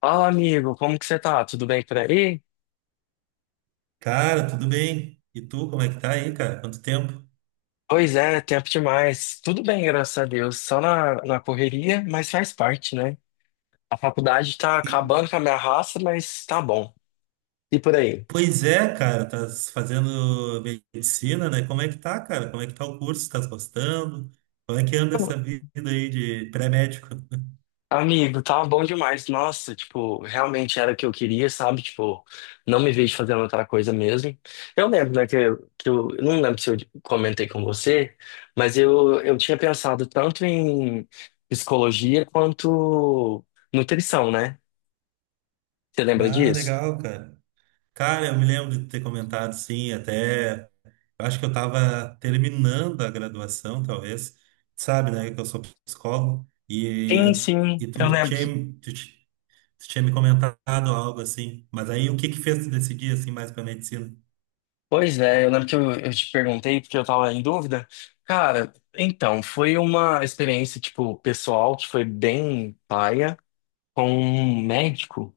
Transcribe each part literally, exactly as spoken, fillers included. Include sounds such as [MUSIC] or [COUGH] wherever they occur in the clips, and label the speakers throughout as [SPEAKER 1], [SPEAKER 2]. [SPEAKER 1] Fala, amigo, como que você tá? Tudo bem por aí?
[SPEAKER 2] Cara, tudo bem? E tu, como é que tá aí, cara? Quanto tempo?
[SPEAKER 1] Pois é, tempo demais. Tudo bem, graças a Deus. Só na, na correria, mas faz parte, né? A faculdade tá
[SPEAKER 2] E-
[SPEAKER 1] acabando com a minha raça, mas tá bom. E por aí?
[SPEAKER 2] Pois é, cara, tá fazendo medicina, né? Como é que tá, cara? Como é que tá o curso? Tá gostando? Como é que anda essa vida aí de pré-médico? [LAUGHS]
[SPEAKER 1] Amigo, tá bom demais. Nossa, tipo, realmente era o que eu queria, sabe? Tipo, não me vejo fazendo outra coisa mesmo. Eu lembro, né, que, eu- que eu eu não lembro se eu comentei com você, mas eu, eu tinha pensado tanto em psicologia quanto nutrição, né? Você lembra
[SPEAKER 2] Ah,
[SPEAKER 1] disso?
[SPEAKER 2] legal, cara. Cara, eu me lembro de ter comentado, sim, até. Eu Acho que eu tava terminando a graduação, talvez. Sabe, né? Que eu sou psicólogo. E,
[SPEAKER 1] Sim, sim,
[SPEAKER 2] e
[SPEAKER 1] eu
[SPEAKER 2] tu
[SPEAKER 1] lembro
[SPEAKER 2] tinha,
[SPEAKER 1] que.
[SPEAKER 2] você tinha me comentado algo assim. Mas aí o que que fez tu decidir assim mais para medicina?
[SPEAKER 1] Pois é, eu lembro que eu, eu te perguntei porque eu tava em dúvida. Cara, então, foi uma experiência, tipo, pessoal que foi bem paia com um médico.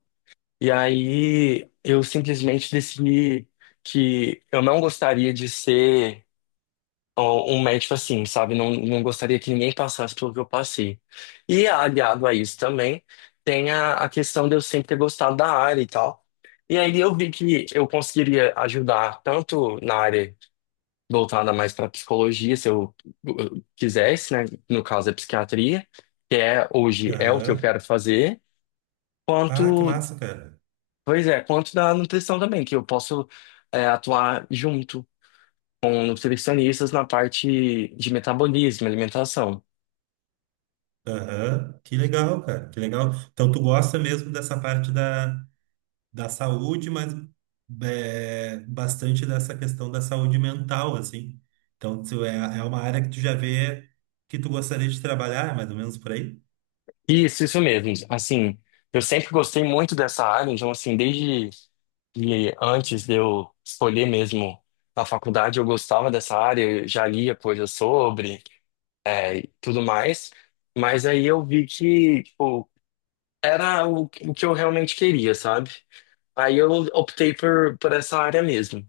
[SPEAKER 1] E aí eu simplesmente decidi que eu não gostaria de ser. Ó, um médico assim, sabe? Não, não gostaria que ninguém passasse pelo que eu passei. E aliado a isso também, tem a, a questão de eu sempre ter gostado da área e tal. E aí eu vi que eu conseguiria ajudar tanto na área voltada mais para psicologia, se eu eu quisesse, né? No caso é psiquiatria, que é hoje é o que eu
[SPEAKER 2] Aham.
[SPEAKER 1] quero fazer,
[SPEAKER 2] Ah, que
[SPEAKER 1] quanto,
[SPEAKER 2] massa, cara.
[SPEAKER 1] pois é, quanto da nutrição também, que eu posso é, atuar junto com nutricionistas na parte de metabolismo, alimentação.
[SPEAKER 2] Aham. Que legal, cara. Que legal. Então tu gosta mesmo dessa parte da, da saúde, mas é, bastante dessa questão da saúde mental, assim. Então tu é, é uma área que tu já vê que tu gostaria de trabalhar, mais ou menos por aí?
[SPEAKER 1] Isso, isso mesmo. Assim, eu sempre gostei muito dessa área, então, assim, desde que antes de eu escolher mesmo a faculdade, eu gostava dessa área, eu já lia coisas sobre, é, e tudo mais. Mas aí eu vi que, tipo, era o, o que eu realmente queria, sabe? Aí eu optei por, por essa área mesmo.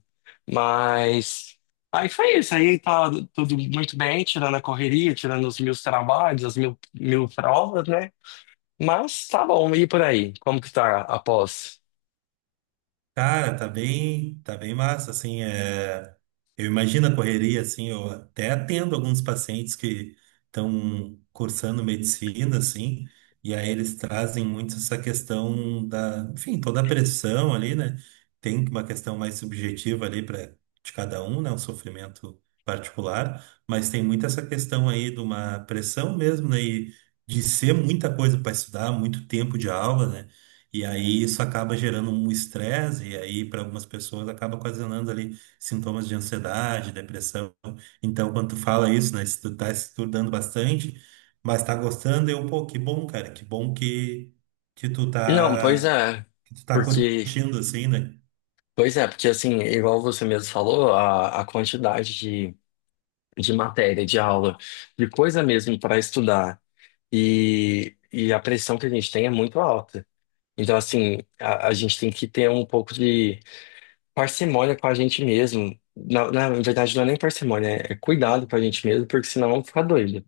[SPEAKER 1] Mas aí foi isso. Aí tá tudo muito bem, tirando a correria, tirando os meus trabalhos, as mil, mil provas, né? Mas tá bom, e por aí? Como que tá a pós?
[SPEAKER 2] Cara, tá bem, tá bem massa, assim, é... eu imagino a correria, assim, eu até atendo alguns pacientes que estão cursando medicina, assim, e aí eles trazem muito essa questão da, enfim, toda a pressão ali, né? Tem uma questão mais subjetiva ali para de cada um, né? Um sofrimento particular, mas tem muito essa questão aí de uma pressão mesmo, né? E de ser muita coisa para estudar, muito tempo de aula, né? E aí isso acaba gerando um estresse, e aí para algumas pessoas acaba ocasionando ali sintomas de ansiedade, depressão. Então, quando tu fala isso, né, se tu tá estudando bastante, mas tá gostando, eu, pô, que bom, cara, que bom que, que tu
[SPEAKER 1] Não, pois
[SPEAKER 2] tá,
[SPEAKER 1] é.
[SPEAKER 2] que tu tá
[SPEAKER 1] Porque,
[SPEAKER 2] curtindo, assim, né?
[SPEAKER 1] pois é, porque assim, igual você mesmo falou, a, a quantidade de, de matéria, de aula, de coisa mesmo para estudar e, e a pressão que a gente tem é muito alta. Então, assim, a, a gente tem que ter um pouco de parcimônia com a gente mesmo. Na, na verdade, não é nem parcimônia, é é cuidado com a gente mesmo, porque senão vamos ficar doido.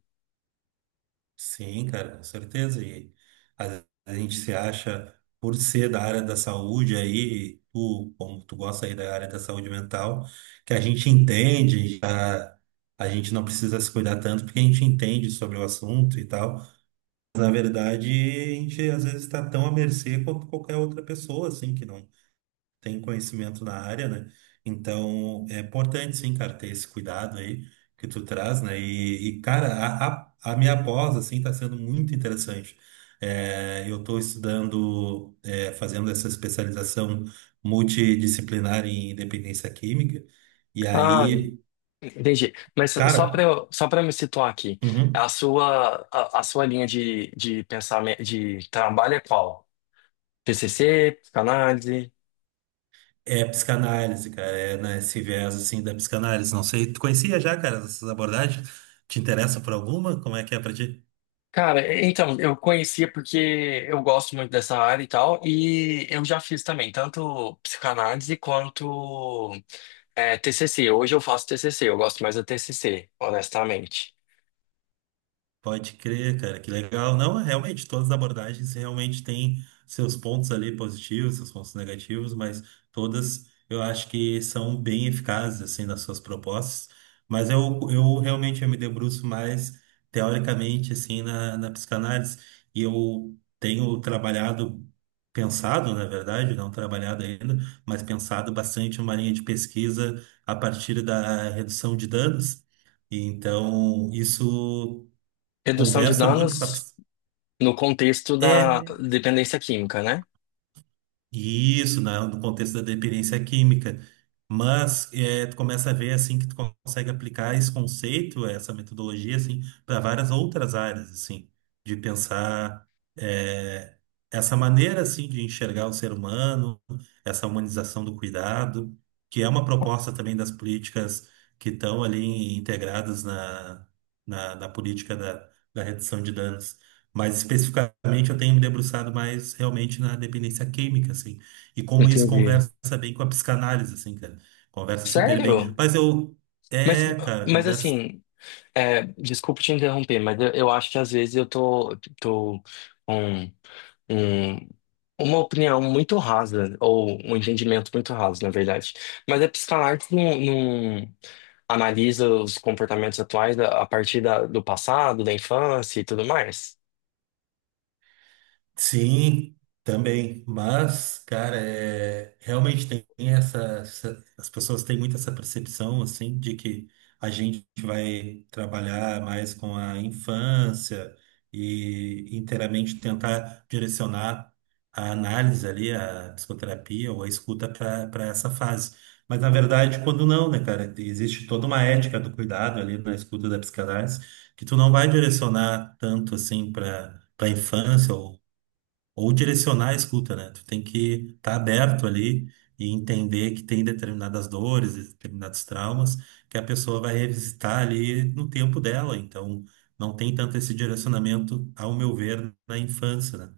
[SPEAKER 2] Sim, cara, com certeza. E às vezes a gente se acha, por ser da área da saúde aí, tu, como tu gosta aí da área da saúde mental, que a gente entende, já, a gente não precisa se cuidar tanto porque a gente entende sobre o assunto e tal. Mas, na verdade, a gente às vezes está tão à mercê quanto qualquer outra pessoa, assim, que não tem conhecimento na área, né? Então, é importante, sim, cara, ter esse cuidado aí que tu traz, né? E, e, cara, a, a, a minha pós, assim, tá sendo muito interessante. É, eu tô estudando, é, fazendo essa especialização multidisciplinar em dependência química, e
[SPEAKER 1] Ah,
[SPEAKER 2] aí,
[SPEAKER 1] entendi. Mas só para
[SPEAKER 2] cara,
[SPEAKER 1] eu, só para me situar aqui,
[SPEAKER 2] uhum,
[SPEAKER 1] a sua, a, a sua linha de, de pensamento, de trabalho é qual? T C C, psicanálise?
[SPEAKER 2] é psicanálise, cara, é nesse viés, assim, da psicanálise. Não sei, tu conhecia já, cara, essas abordagens? Te interessa por alguma? Como é que é pra ti?
[SPEAKER 1] Cara, é- então, eu conhecia porque eu gosto muito dessa área e tal, e eu já fiz também, tanto psicanálise quanto é, T C C. Hoje eu faço T C C. Eu gosto mais do T C C, honestamente.
[SPEAKER 2] Pode crer, cara, que legal. Não, realmente, todas as abordagens realmente têm seus pontos ali positivos, seus pontos negativos, mas todas eu acho que são bem eficazes, assim, nas suas propostas. Mas eu, eu realmente eu me debruço mais teoricamente, assim, na, na psicanálise. E eu tenho trabalhado, pensado, na verdade, não trabalhado ainda, mas pensado bastante uma linha de pesquisa a partir da redução de danos. e Então, isso
[SPEAKER 1] Redução de
[SPEAKER 2] conversa muito com a...
[SPEAKER 1] danos
[SPEAKER 2] ps-
[SPEAKER 1] no contexto da
[SPEAKER 2] É,
[SPEAKER 1] dependência química, né?
[SPEAKER 2] isso, na, no contexto da dependência química. Mas é, tu começa a ver assim que tu consegue aplicar esse conceito, essa metodologia assim, para várias outras áreas assim, de pensar é, essa maneira assim de enxergar o ser humano, essa humanização do cuidado, que é uma proposta também das políticas que estão ali integradas na, na, na política da, da redução de danos. Mas especificamente eu tenho me debruçado mais realmente na dependência química, assim. E como isso
[SPEAKER 1] Entendi.
[SPEAKER 2] conversa bem com a psicanálise, assim, cara. Conversa super bem.
[SPEAKER 1] Sério?
[SPEAKER 2] Mas eu.
[SPEAKER 1] Mas,
[SPEAKER 2] É, cara,
[SPEAKER 1] mas
[SPEAKER 2] conversa.
[SPEAKER 1] assim, é, desculpa te interromper, mas eu, eu acho que às vezes eu tô, tô com um, uma opinião muito rasa, ou um entendimento muito raso, na verdade. Mas a psicanálise não, não analisa os comportamentos atuais a a partir da- do passado, da infância e tudo mais.
[SPEAKER 2] Sim, também. Mas, cara, é, realmente tem essa, essa- as pessoas têm muito essa percepção, assim, de que a gente vai trabalhar mais com a infância e inteiramente tentar direcionar a análise ali, a psicoterapia ou a escuta para essa fase. Mas, na verdade, quando não, né, cara? Existe toda uma ética do cuidado ali na escuta da psicanálise que tu não vai direcionar tanto, assim, para. Para infância ou direcionar a escuta, né? Tu tem que estar aberto ali e entender que tem determinadas dores, determinados traumas que a pessoa vai revisitar ali no tempo dela. Então, não tem tanto esse direcionamento, ao meu ver, na infância, né?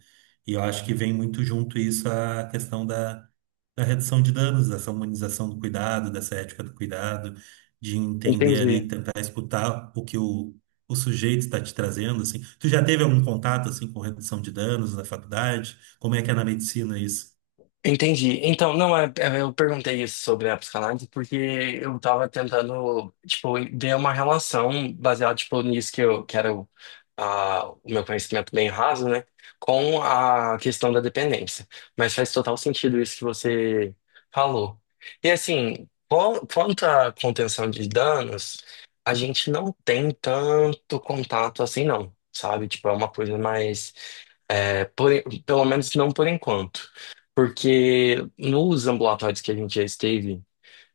[SPEAKER 2] E eu acho que vem muito junto isso a questão da, da redução de danos, dessa humanização do cuidado, dessa ética do cuidado, de entender ali,
[SPEAKER 1] Entendi.
[SPEAKER 2] tentar escutar o que o o sujeito está te trazendo, assim? Tu já teve algum contato, assim, com redução de danos na faculdade? Como é que é na medicina isso?
[SPEAKER 1] Entendi. Então, não, é- é- eu perguntei isso sobre a psicanálise porque eu tava tentando, tipo, ver uma relação baseada, tipo, nisso que eu quero, ah, o meu conhecimento bem raso, né, com a questão da dependência. Mas faz total sentido isso que você falou. E assim, qu- quanto à contenção de danos, a gente não tem tanto contato assim, não, sabe? Tipo, é uma coisa mais, é, por pelo menos não por enquanto. Porque nos ambulatórios que a gente já esteve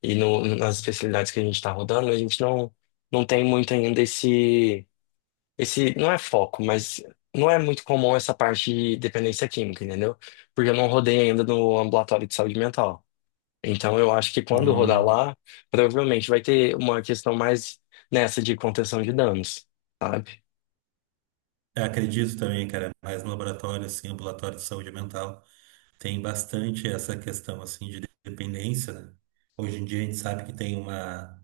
[SPEAKER 1] e no- nas especialidades que a gente está rodando, a gente não, não tem muito ainda esse, esse. Não é foco, mas não é muito comum essa parte de dependência química, entendeu? Porque eu não rodei ainda no ambulatório de saúde mental. Então eu acho que quando rodar
[SPEAKER 2] Hum,
[SPEAKER 1] lá, provavelmente vai ter uma questão mais nessa de contenção de danos, sabe?
[SPEAKER 2] eu acredito também, cara, mais no laboratório, assim, ambulatório de saúde mental, tem bastante essa questão, assim, de dependência, né? Hoje em dia a gente sabe que tem uma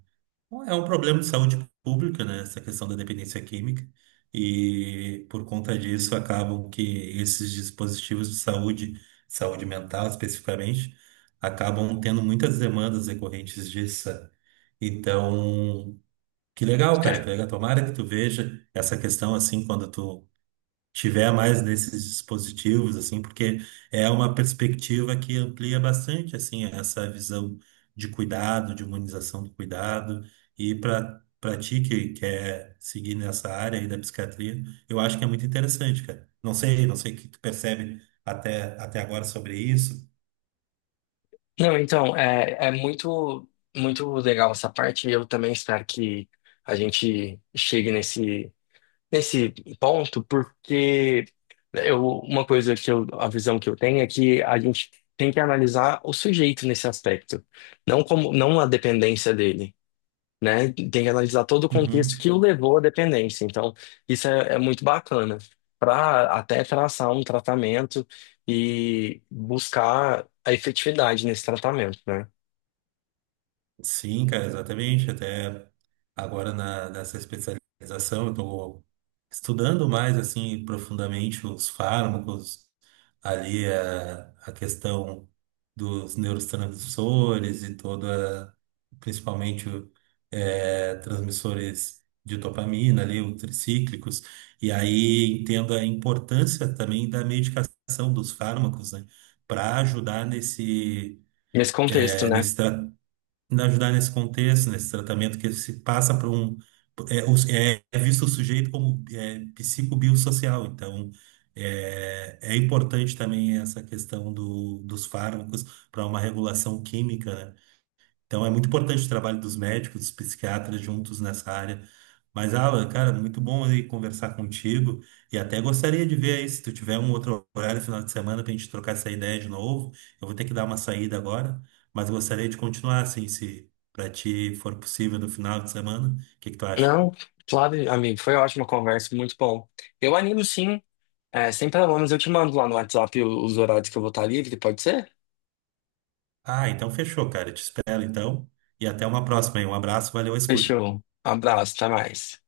[SPEAKER 2] é um problema de saúde pública, né? Essa questão da dependência química. E por conta disso, acabam que esses dispositivos de saúde, saúde mental especificamente, acabam tendo muitas demandas decorrentes disso. Sabe? Então, que legal, cara, que legal. Tomara que tu veja essa questão assim quando tu tiver mais desses dispositivos, assim, porque é uma perspectiva que amplia bastante, assim, essa visão de cuidado, de humanização do cuidado, e para para ti que quer seguir nessa área aí da psiquiatria, eu acho que é muito interessante, cara. Não sei, não sei o que tu percebe até, até agora sobre isso.
[SPEAKER 1] Não, então, é, é muito, muito legal essa parte. Eu também espero que a gente chegue nesse, nesse ponto, porque eu, uma coisa que eu, a visão que eu tenho é que a gente tem que analisar o sujeito nesse aspecto, não como, não a dependência dele, né? Tem que analisar todo o contexto
[SPEAKER 2] Uhum.
[SPEAKER 1] que o levou à dependência. Então, isso é, é muito bacana para até traçar um tratamento e buscar a efetividade nesse tratamento, né?
[SPEAKER 2] Sim, cara, exatamente. Até agora na, nessa especialização, eu estou estudando mais assim profundamente os fármacos, ali é a, a questão dos neurotransmissores e toda, principalmente eh, transmissores de dopamina ali, os tricíclicos, e aí entendo a importância também da medicação dos fármacos, né, para ajudar nesse
[SPEAKER 1] Nesse contexto,
[SPEAKER 2] eh,
[SPEAKER 1] né?
[SPEAKER 2] nesse tratamento nos ajudar nesse contexto, nesse tratamento que se passa por um. É, os- é- é visto o sujeito como é, psicobiosocial, então é, é importante também essa questão do, dos fármacos para uma regulação química, né? Então é muito importante o trabalho dos médicos, dos psiquiatras juntos nessa área. Mas, Alan, cara, muito bom aí conversar contigo e até gostaria de ver aí se tu tiver um outro horário final de semana pra gente trocar essa ideia de novo. Eu vou ter que dar uma saída agora, mas gostaria de continuar assim, se pra ti for possível no final de semana. O que que tu acha?
[SPEAKER 1] Não, claro, amigo, foi ótima conversa, muito bom. Eu animo sim, é, sem problemas, eu te mando lá no WhatsApp o- os horários que eu vou estar livre, pode ser?
[SPEAKER 2] Ah, então fechou, cara. Eu te espero então e até uma próxima aí. Um abraço, valeu a escuta.
[SPEAKER 1] Fechou. Abraço, até mais.